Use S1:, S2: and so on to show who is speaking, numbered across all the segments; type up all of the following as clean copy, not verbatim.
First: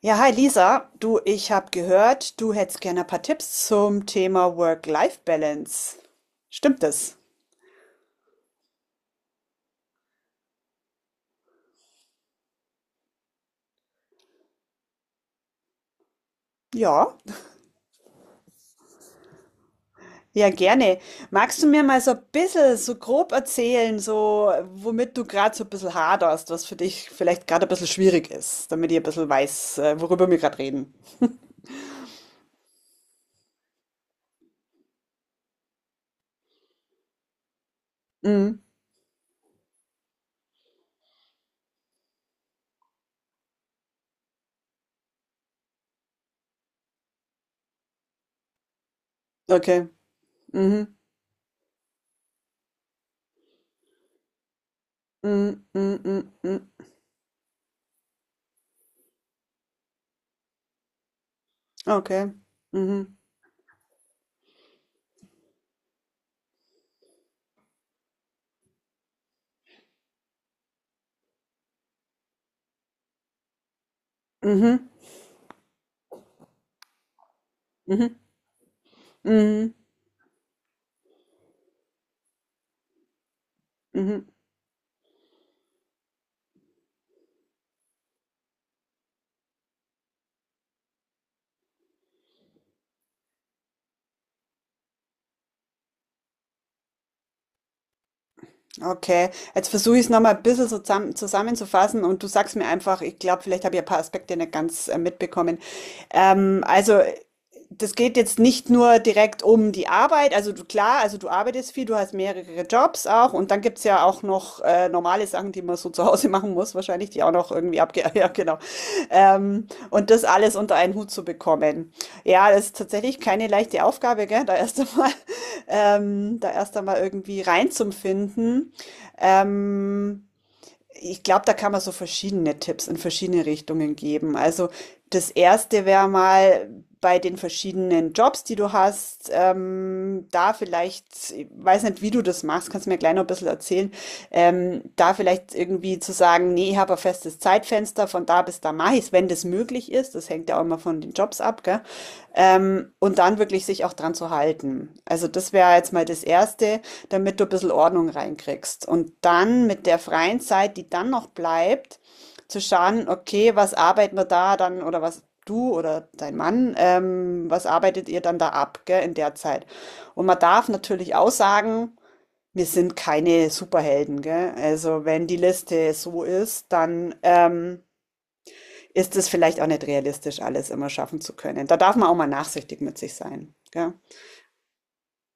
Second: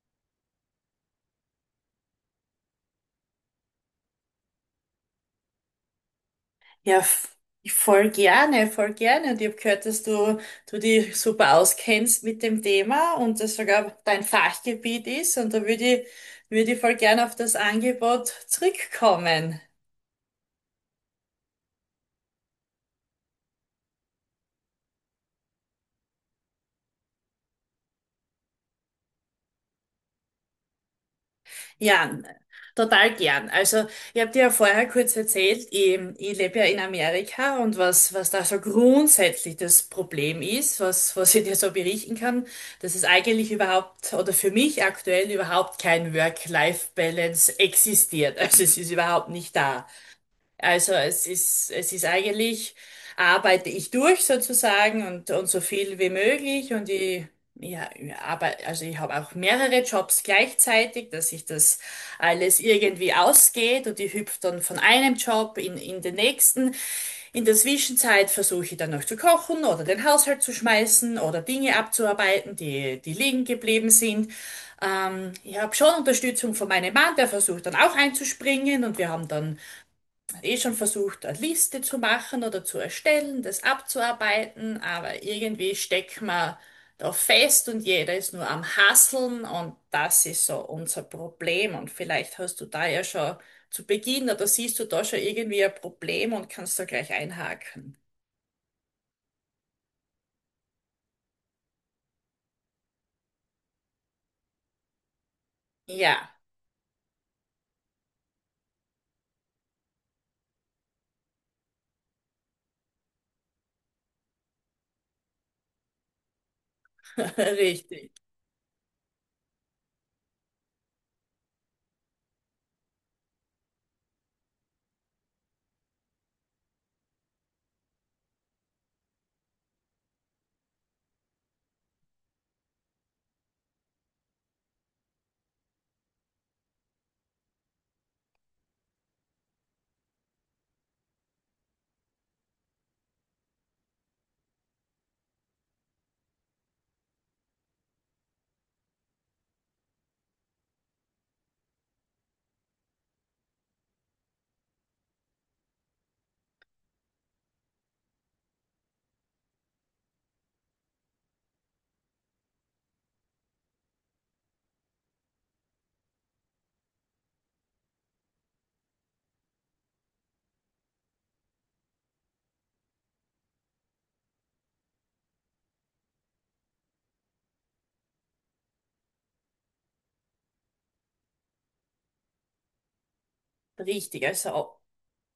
S1: Ja, hi Lisa, du, ich habe gehört, du hättest gerne ein paar Tipps zum Thema Work-Life-Balance. Stimmt
S2: Ja,
S1: das?
S2: voll gerne, voll gerne. Und ich habe gehört, dass du dich super auskennst mit dem Thema und das sogar dein Fachgebiet ist. Und da ich, würde ich voll
S1: Ja,
S2: gerne auf das Angebot zurückkommen.
S1: ja, gerne. Magst du mir mal so ein bisschen, so grob erzählen, so womit du gerade so ein bisschen haderst, was für dich vielleicht gerade ein bisschen schwierig ist, damit ich ein bisschen weiß, worüber wir gerade reden?
S2: Ja, total gern. Also, ich habe dir ja vorher kurz erzählt, ich lebe ja in Amerika und was da so
S1: Mhm.
S2: grundsätzlich das Problem ist, was ich dir so berichten kann, dass es eigentlich überhaupt oder für mich aktuell überhaupt kein Work-Life-Balance existiert. Also, es ist überhaupt nicht
S1: Okay.
S2: da. Also
S1: Mhm.
S2: es ist eigentlich, arbeite ich durch sozusagen und so
S1: Mhm. Mhm.
S2: viel wie
S1: Mhm. Mhm.
S2: möglich und ich, ja, aber, also ich habe auch mehrere Jobs gleichzeitig, dass sich das
S1: Okay.
S2: alles irgendwie
S1: Mhm.
S2: ausgeht und ich hüpfe dann von einem Job in den nächsten. In der Zwischenzeit versuche ich dann noch zu kochen oder den Haushalt zu schmeißen oder Dinge abzuarbeiten, die liegen geblieben sind.
S1: Mhm.
S2: Ich habe schon Unterstützung von meinem Mann, der versucht dann auch
S1: Mhm.
S2: einzuspringen und wir haben dann
S1: Mhm.
S2: eh schon versucht, eine Liste zu machen oder zu erstellen, das
S1: Mhm.
S2: abzuarbeiten, aber irgendwie steckt man da fest und jeder ist nur am Hasseln und das ist so unser Problem. Und vielleicht hast du da ja schon zu Beginn oder siehst du da schon irgendwie ein Problem und kannst da gleich einhaken.
S1: Okay, jetzt versuche ich es nochmal ein bisschen so zusammenzufassen und du sagst mir einfach. Ich glaube, vielleicht habe ich ein paar Aspekte nicht ganz mitbekommen.
S2: Ja,
S1: Ähm, also, äh, Das geht jetzt nicht nur direkt um die Arbeit, also du, klar, also du arbeitest viel, du hast mehrere Jobs auch, und dann gibt es ja auch noch normale Sachen, die man so zu Hause machen muss, wahrscheinlich, die auch noch irgendwie abge...
S2: richtig.
S1: Ja, genau. Und das alles unter einen Hut zu bekommen. Ja, das ist tatsächlich keine leichte Aufgabe, gell? Da erst einmal, da erst einmal irgendwie reinzufinden. Ähm, Ich glaube, da kann man so verschiedene Tipps in verschiedene Richtungen geben. Also das Erste wäre mal bei den verschiedenen Jobs, die du hast, da vielleicht, ich weiß nicht, wie du das machst, kannst du mir gleich noch ein bisschen erzählen, da vielleicht irgendwie zu sagen, nee, ich habe ein festes Zeitfenster, von da bis da mache ich es, wenn das möglich ist. Das hängt ja auch immer von den Jobs ab, gell? Und dann wirklich sich auch dran zu halten. Also das wäre jetzt mal das Erste, damit du ein bisschen Ordnung reinkriegst. Und dann mit der freien Zeit, die dann noch bleibt, zu schauen, okay, was arbeiten wir da dann, oder was du oder dein Mann, was arbeitet ihr dann da ab, gell, in der Zeit. Und man darf natürlich auch sagen, wir sind keine Superhelden, gell. Also wenn die Liste so ist, dann ist es vielleicht auch nicht realistisch, alles immer schaffen zu können. Da darf man auch mal nachsichtig mit sich sein. Gell?
S2: Richtig. Also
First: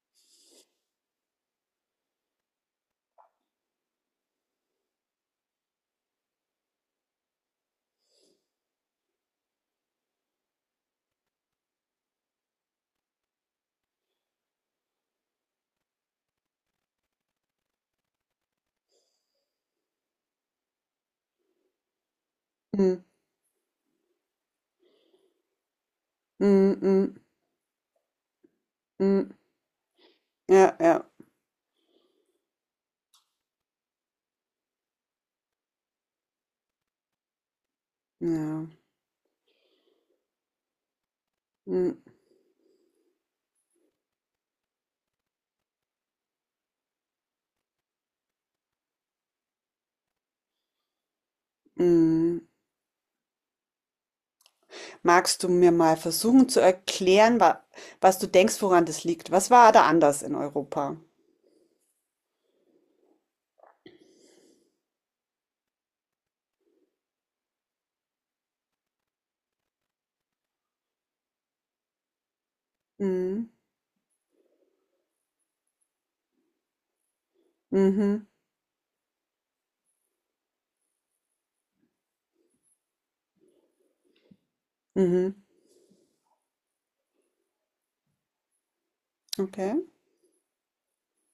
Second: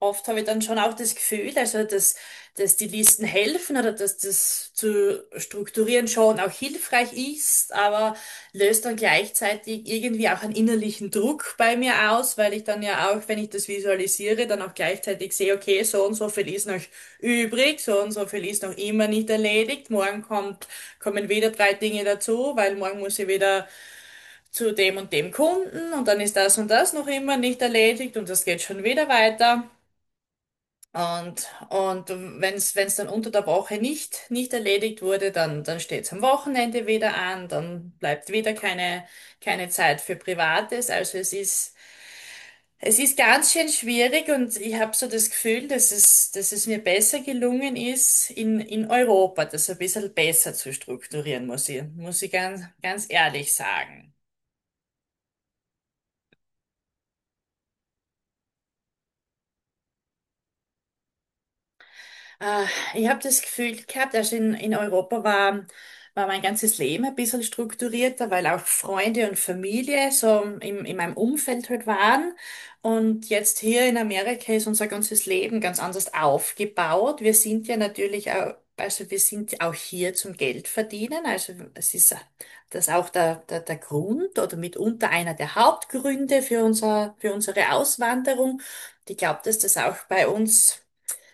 S2: oft habe ich dann schon auch das Gefühl, also dass die Listen helfen oder dass das zu strukturieren schon auch hilfreich ist, aber löst dann gleichzeitig irgendwie auch einen innerlichen Druck bei mir aus, weil ich dann ja auch, wenn ich das visualisiere, dann auch gleichzeitig sehe, okay, so und so viel ist noch übrig, so und so viel ist noch immer nicht erledigt, morgen kommen wieder drei Dinge dazu, weil morgen
S1: Mm,
S2: muss ich wieder zu dem und dem Kunden und dann ist das und
S1: mm,
S2: das noch
S1: mm,
S2: immer nicht erledigt und das geht schon wieder
S1: mm.
S2: weiter.
S1: Ja, ja,
S2: Und, und wenn es dann unter der Woche nicht erledigt wurde, dann steht es am Wochenende wieder an, dann bleibt wieder
S1: ja.
S2: keine Zeit für Privates. Also es ist,
S1: Mm,
S2: es ist ganz schön schwierig und ich habe so das Gefühl, dass es mir besser gelungen ist, in Europa das ein bisschen besser zu strukturieren, muss ich
S1: mm.
S2: ganz, ganz ehrlich sagen.
S1: Magst du mir mal versuchen zu erklären, wa was du denkst, woran das liegt? Was war da anders in Europa?
S2: Äh, Ich habe das Gefühl gehabt, also in Europa war mein ganzes Leben ein bisschen strukturierter, weil auch Freunde und Familie so in meinem Umfeld halt waren. Und
S1: Mm,
S2: jetzt hier in Amerika ist unser ganzes Leben ganz anders aufgebaut. Wir sind ja
S1: mhm,
S2: natürlich auch, also wir sind ja auch hier zum Geld verdienen. Also es ist das auch der Grund oder mitunter einer
S1: mhm.
S2: der Hauptgründe für unsere Auswanderung. Und ich glaube, dass
S1: Okay.
S2: das auch bei uns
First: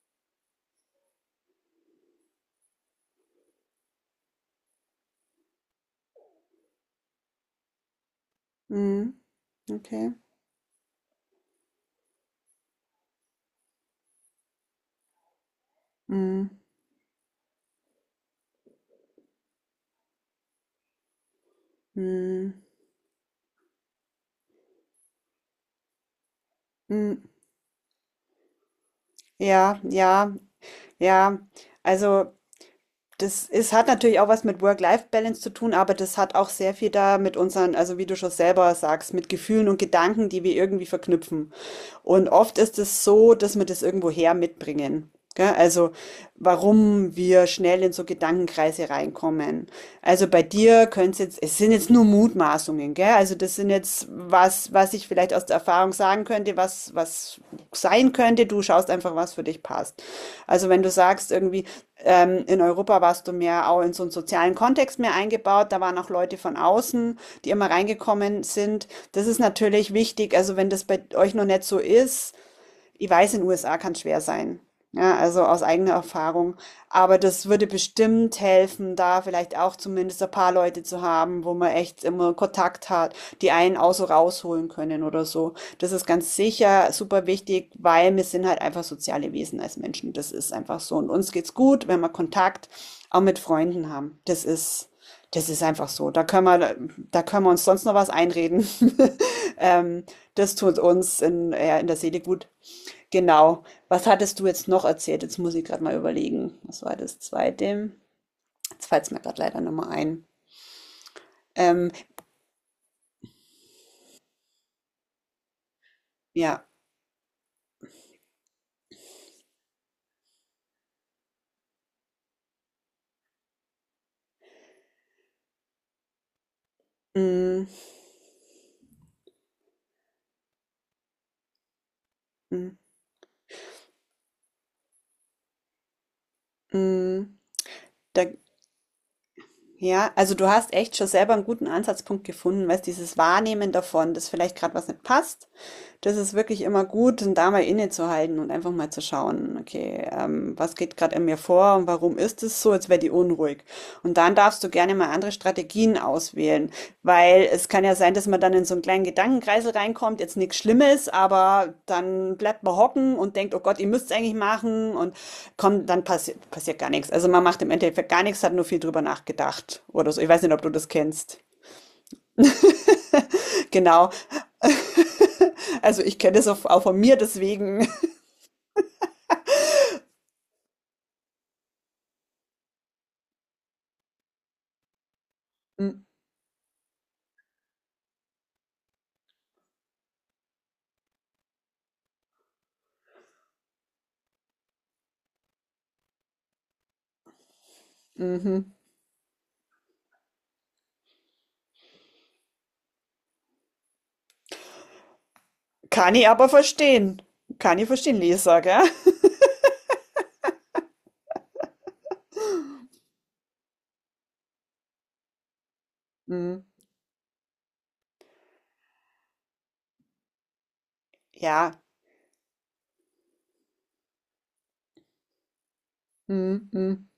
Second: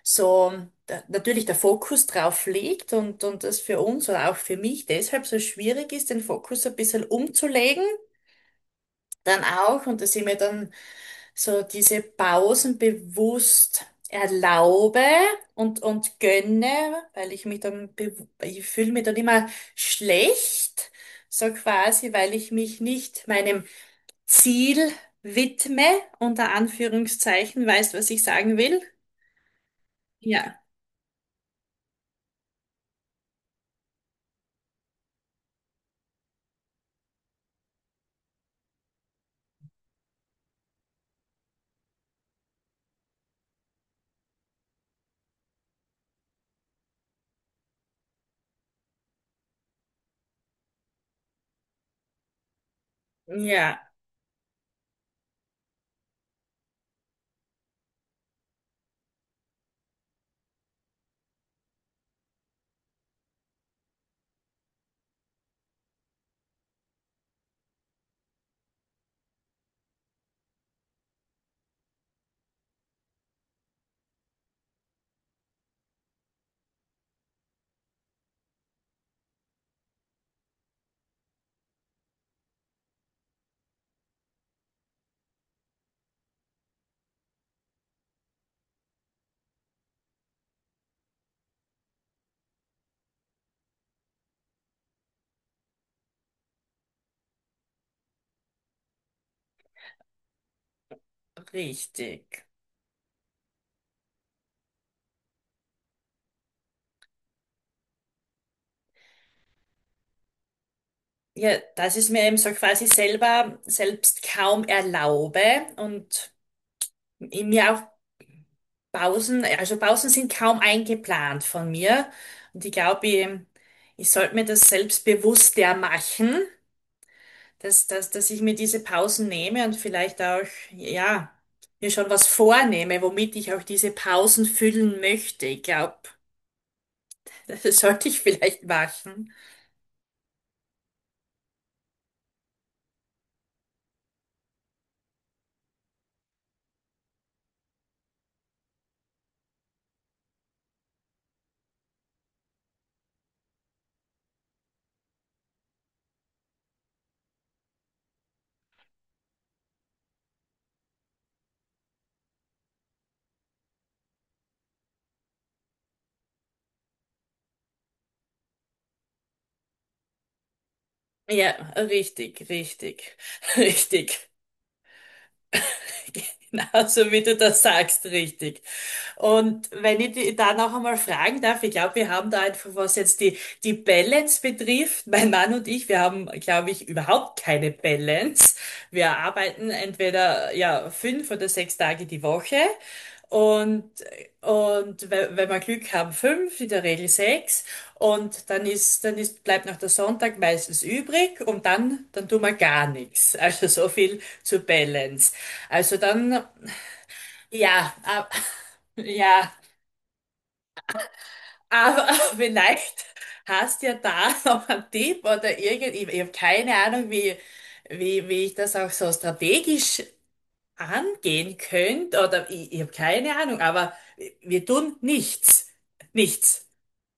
S2: so da, natürlich der Fokus drauf liegt und das für uns oder auch für mich deshalb so schwierig ist, den Fokus ein bisschen umzulegen,
S1: Mm,
S2: dann auch, und
S1: okay.
S2: dass ich mir dann so diese Pausen bewusst erlaube und
S1: Mm,
S2: gönne, weil ich mich dann, ich fühle mich dann immer schlecht, so quasi, weil ich
S1: mm,
S2: mich nicht meinem Ziel widme, unter
S1: mm.
S2: Anführungszeichen, weißt, was ich sagen will?
S1: Ja, ja,
S2: Ja.
S1: ja. Also das ist, hat natürlich auch was mit Work-Life-Balance zu tun, aber das hat auch sehr viel da mit unseren, also wie du schon selber sagst, mit Gefühlen und Gedanken, die wir irgendwie verknüpfen. Und oft ist es so, dass wir das irgendwoher mitbringen. Gell? Also, warum wir schnell in so Gedankenkreise reinkommen. Also bei dir könnte es jetzt, es sind jetzt nur Mutmaßungen, gell? Also das sind
S2: Ja,
S1: jetzt was, was ich vielleicht aus der Erfahrung sagen könnte, was, was sein könnte. Du schaust einfach, was für dich passt. Also wenn du sagst, irgendwie, in Europa warst du mehr auch in so einen sozialen Kontext mehr eingebaut, da waren auch Leute von außen, die immer reingekommen sind. Das ist natürlich wichtig. Also wenn das bei euch noch nicht so ist, ich weiß, in den USA kann es schwer sein. Ja, also aus eigener Erfahrung. Aber das würde bestimmt helfen, da vielleicht auch zumindest ein paar Leute zu haben, wo man echt immer Kontakt hat, die einen auch so rausholen können oder so. Das ist ganz sicher super wichtig, weil wir sind halt einfach soziale Wesen als Menschen. Das ist einfach so. Und uns geht's gut, wenn wir Kontakt auch mit Freunden haben. Das ist einfach so. Da können wir uns sonst noch was einreden. Ähm, Das tut uns in, ja, in der Seele
S2: richtig.
S1: gut. Genau. Was hattest du jetzt noch erzählt? Jetzt muss ich gerade mal überlegen. Was war das Zweite? Jetzt fällt es mir gerade leider nochmal ein.
S2: Ja,
S1: Ähm,
S2: dass ich es mir eben so quasi selber selbst kaum erlaube und
S1: ja.
S2: in mir auch Pausen, also Pausen sind kaum eingeplant von mir. Und ich glaube, ich sollte mir das selbst bewusster machen,
S1: Mm,
S2: dass ich mir diese Pausen nehme und vielleicht auch, ja, mir schon was
S1: mm,
S2: vornehme, womit ich auch diese Pausen füllen möchte. Ich glaube,
S1: mm.
S2: das sollte ich
S1: Da,
S2: vielleicht machen.
S1: ja, also du hast echt schon selber einen guten Ansatzpunkt gefunden, weißt, dieses Wahrnehmen davon, dass vielleicht gerade was nicht passt. Das ist wirklich immer gut, dann da mal innezuhalten und einfach mal zu schauen, okay, was geht gerade in mir vor und warum ist es so, als wäre die unruhig. Und dann darfst du gerne mal andere Strategien auswählen, weil es kann ja sein, dass man dann in so einen kleinen Gedankenkreisel reinkommt, jetzt nichts Schlimmes, aber dann bleibt man hocken und denkt, oh Gott, ihr müsst es eigentlich machen und kommt, dann passiert gar nichts. Also man macht im Endeffekt gar nichts, hat nur viel drüber nachgedacht oder so. Ich weiß nicht, ob du das kennst.
S2: Ja, richtig, richtig,
S1: Genau.
S2: richtig.
S1: Also ich kenne das auch, auch von
S2: Genauso
S1: mir,
S2: wie du das
S1: deswegen.
S2: sagst, richtig. Und wenn ich die da noch einmal fragen darf, ich glaube, wir haben da einfach, was jetzt die Balance betrifft, mein Mann und ich, wir haben, glaube ich, überhaupt keine Balance. Wir arbeiten entweder, ja, 5 oder 6 Tage die Woche und, wenn wir Glück haben, fünf, in der Regel sechs und
S1: Mhm.
S2: bleibt noch der Sonntag meistens übrig und dann tun wir gar nichts. Also so viel zur Balance. Also
S1: Kann ich
S2: dann,
S1: aber verstehen. Kann ich
S2: ja,
S1: verstehen,
S2: ab-
S1: Lisa, gell?
S2: ja. Aber vielleicht hast ja da noch einen Tipp oder irgend, ich habe
S1: Mhm.
S2: keine Ahnung, wie ich das auch so strategisch angehen
S1: Ja.
S2: könnte oder ich habe keine Ahnung, aber wir tun nichts. Nichts.
S1: Mhm, mhm.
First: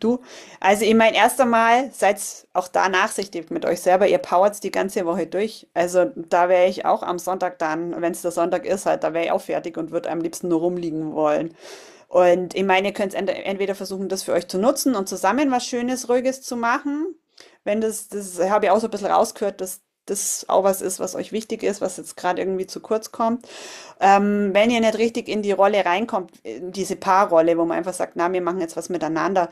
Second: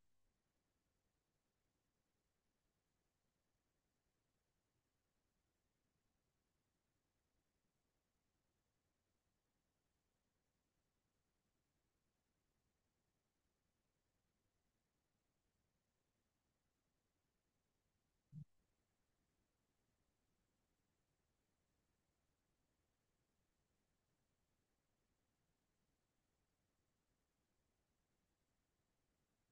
S1: Du, also ich meine, erst einmal seid auch da nachsichtig mit euch selber. Ihr powert's die ganze Woche durch. Also da wäre ich auch am Sonntag dann, wenn es der Sonntag ist, halt, da wäre ich auch fertig und würde am liebsten nur rumliegen wollen. Und ich meine, ihr könnt entweder versuchen, das für euch zu nutzen und zusammen was Schönes, Ruhiges zu machen. Wenn das, das habe ich auch so ein bisschen rausgehört, dass das auch was ist, was euch wichtig ist, was jetzt gerade irgendwie zu kurz kommt. Wenn ihr nicht richtig in die Rolle reinkommt, in diese Paarrolle, wo man einfach sagt, na, wir machen jetzt was miteinander,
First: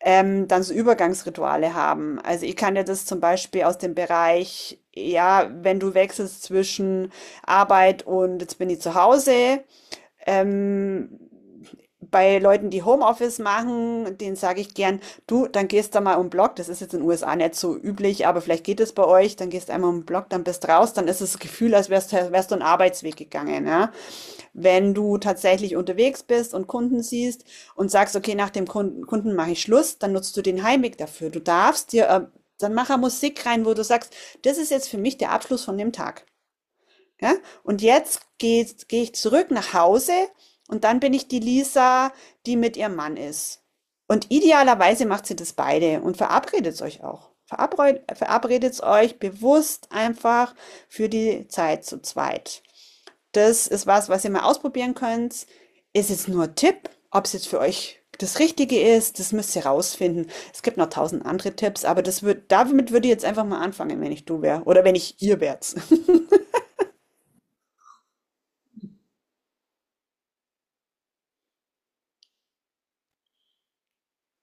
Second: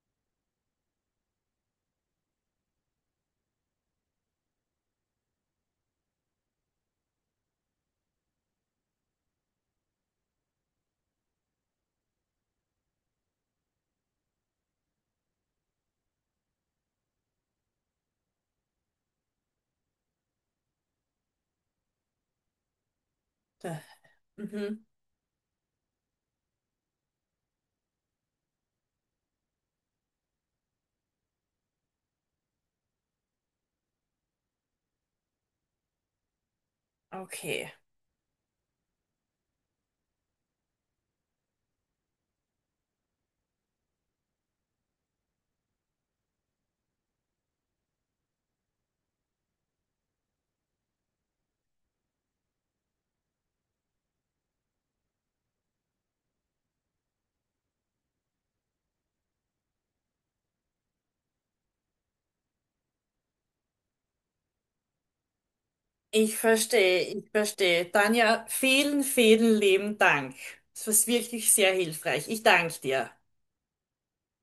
S1: dann so Übergangsrituale haben. Also ich kann ja das zum Beispiel aus dem Bereich, ja, wenn du wechselst zwischen Arbeit und jetzt bin ich zu Hause, ähm, bei Leuten, die Homeoffice machen, denen sage ich gern, du, dann gehst da mal um den Block, das ist jetzt in den USA nicht so üblich, aber vielleicht geht es bei euch, dann gehst einmal um den Block, dann bist raus, dann ist das Gefühl, als wärst, wärst du einen Arbeitsweg gegangen,
S2: Da-
S1: ja.
S2: Mhm.
S1: Wenn du tatsächlich unterwegs bist und Kunden siehst und sagst, okay, nach dem Kunden, Kunden mache ich Schluss, dann nutzt du den Heimweg dafür. Du darfst dir, dann mach Musik rein, wo du sagst, das ist jetzt für mich der Abschluss von dem Tag. Ja?
S2: Okay.
S1: Und jetzt geh ich zurück nach Hause und dann bin ich die Lisa, die mit ihrem Mann ist. Und idealerweise macht sie das beide und verabredet euch auch. Verabredet euch bewusst einfach für die Zeit zu zweit. Das ist was, was ihr mal ausprobieren könnt. Ist jetzt nur ein Tipp, ob es jetzt für euch das Richtige ist, das müsst ihr rausfinden. Es gibt noch tausend andere Tipps, aber das würd, damit würde ich jetzt einfach mal anfangen, wenn ich du wäre oder wenn ich ihr wärt.
S2: Ich verstehe, ich verstehe. Tanja, vielen, vielen lieben Dank. Das war wirklich sehr hilfreich. Ich danke dir.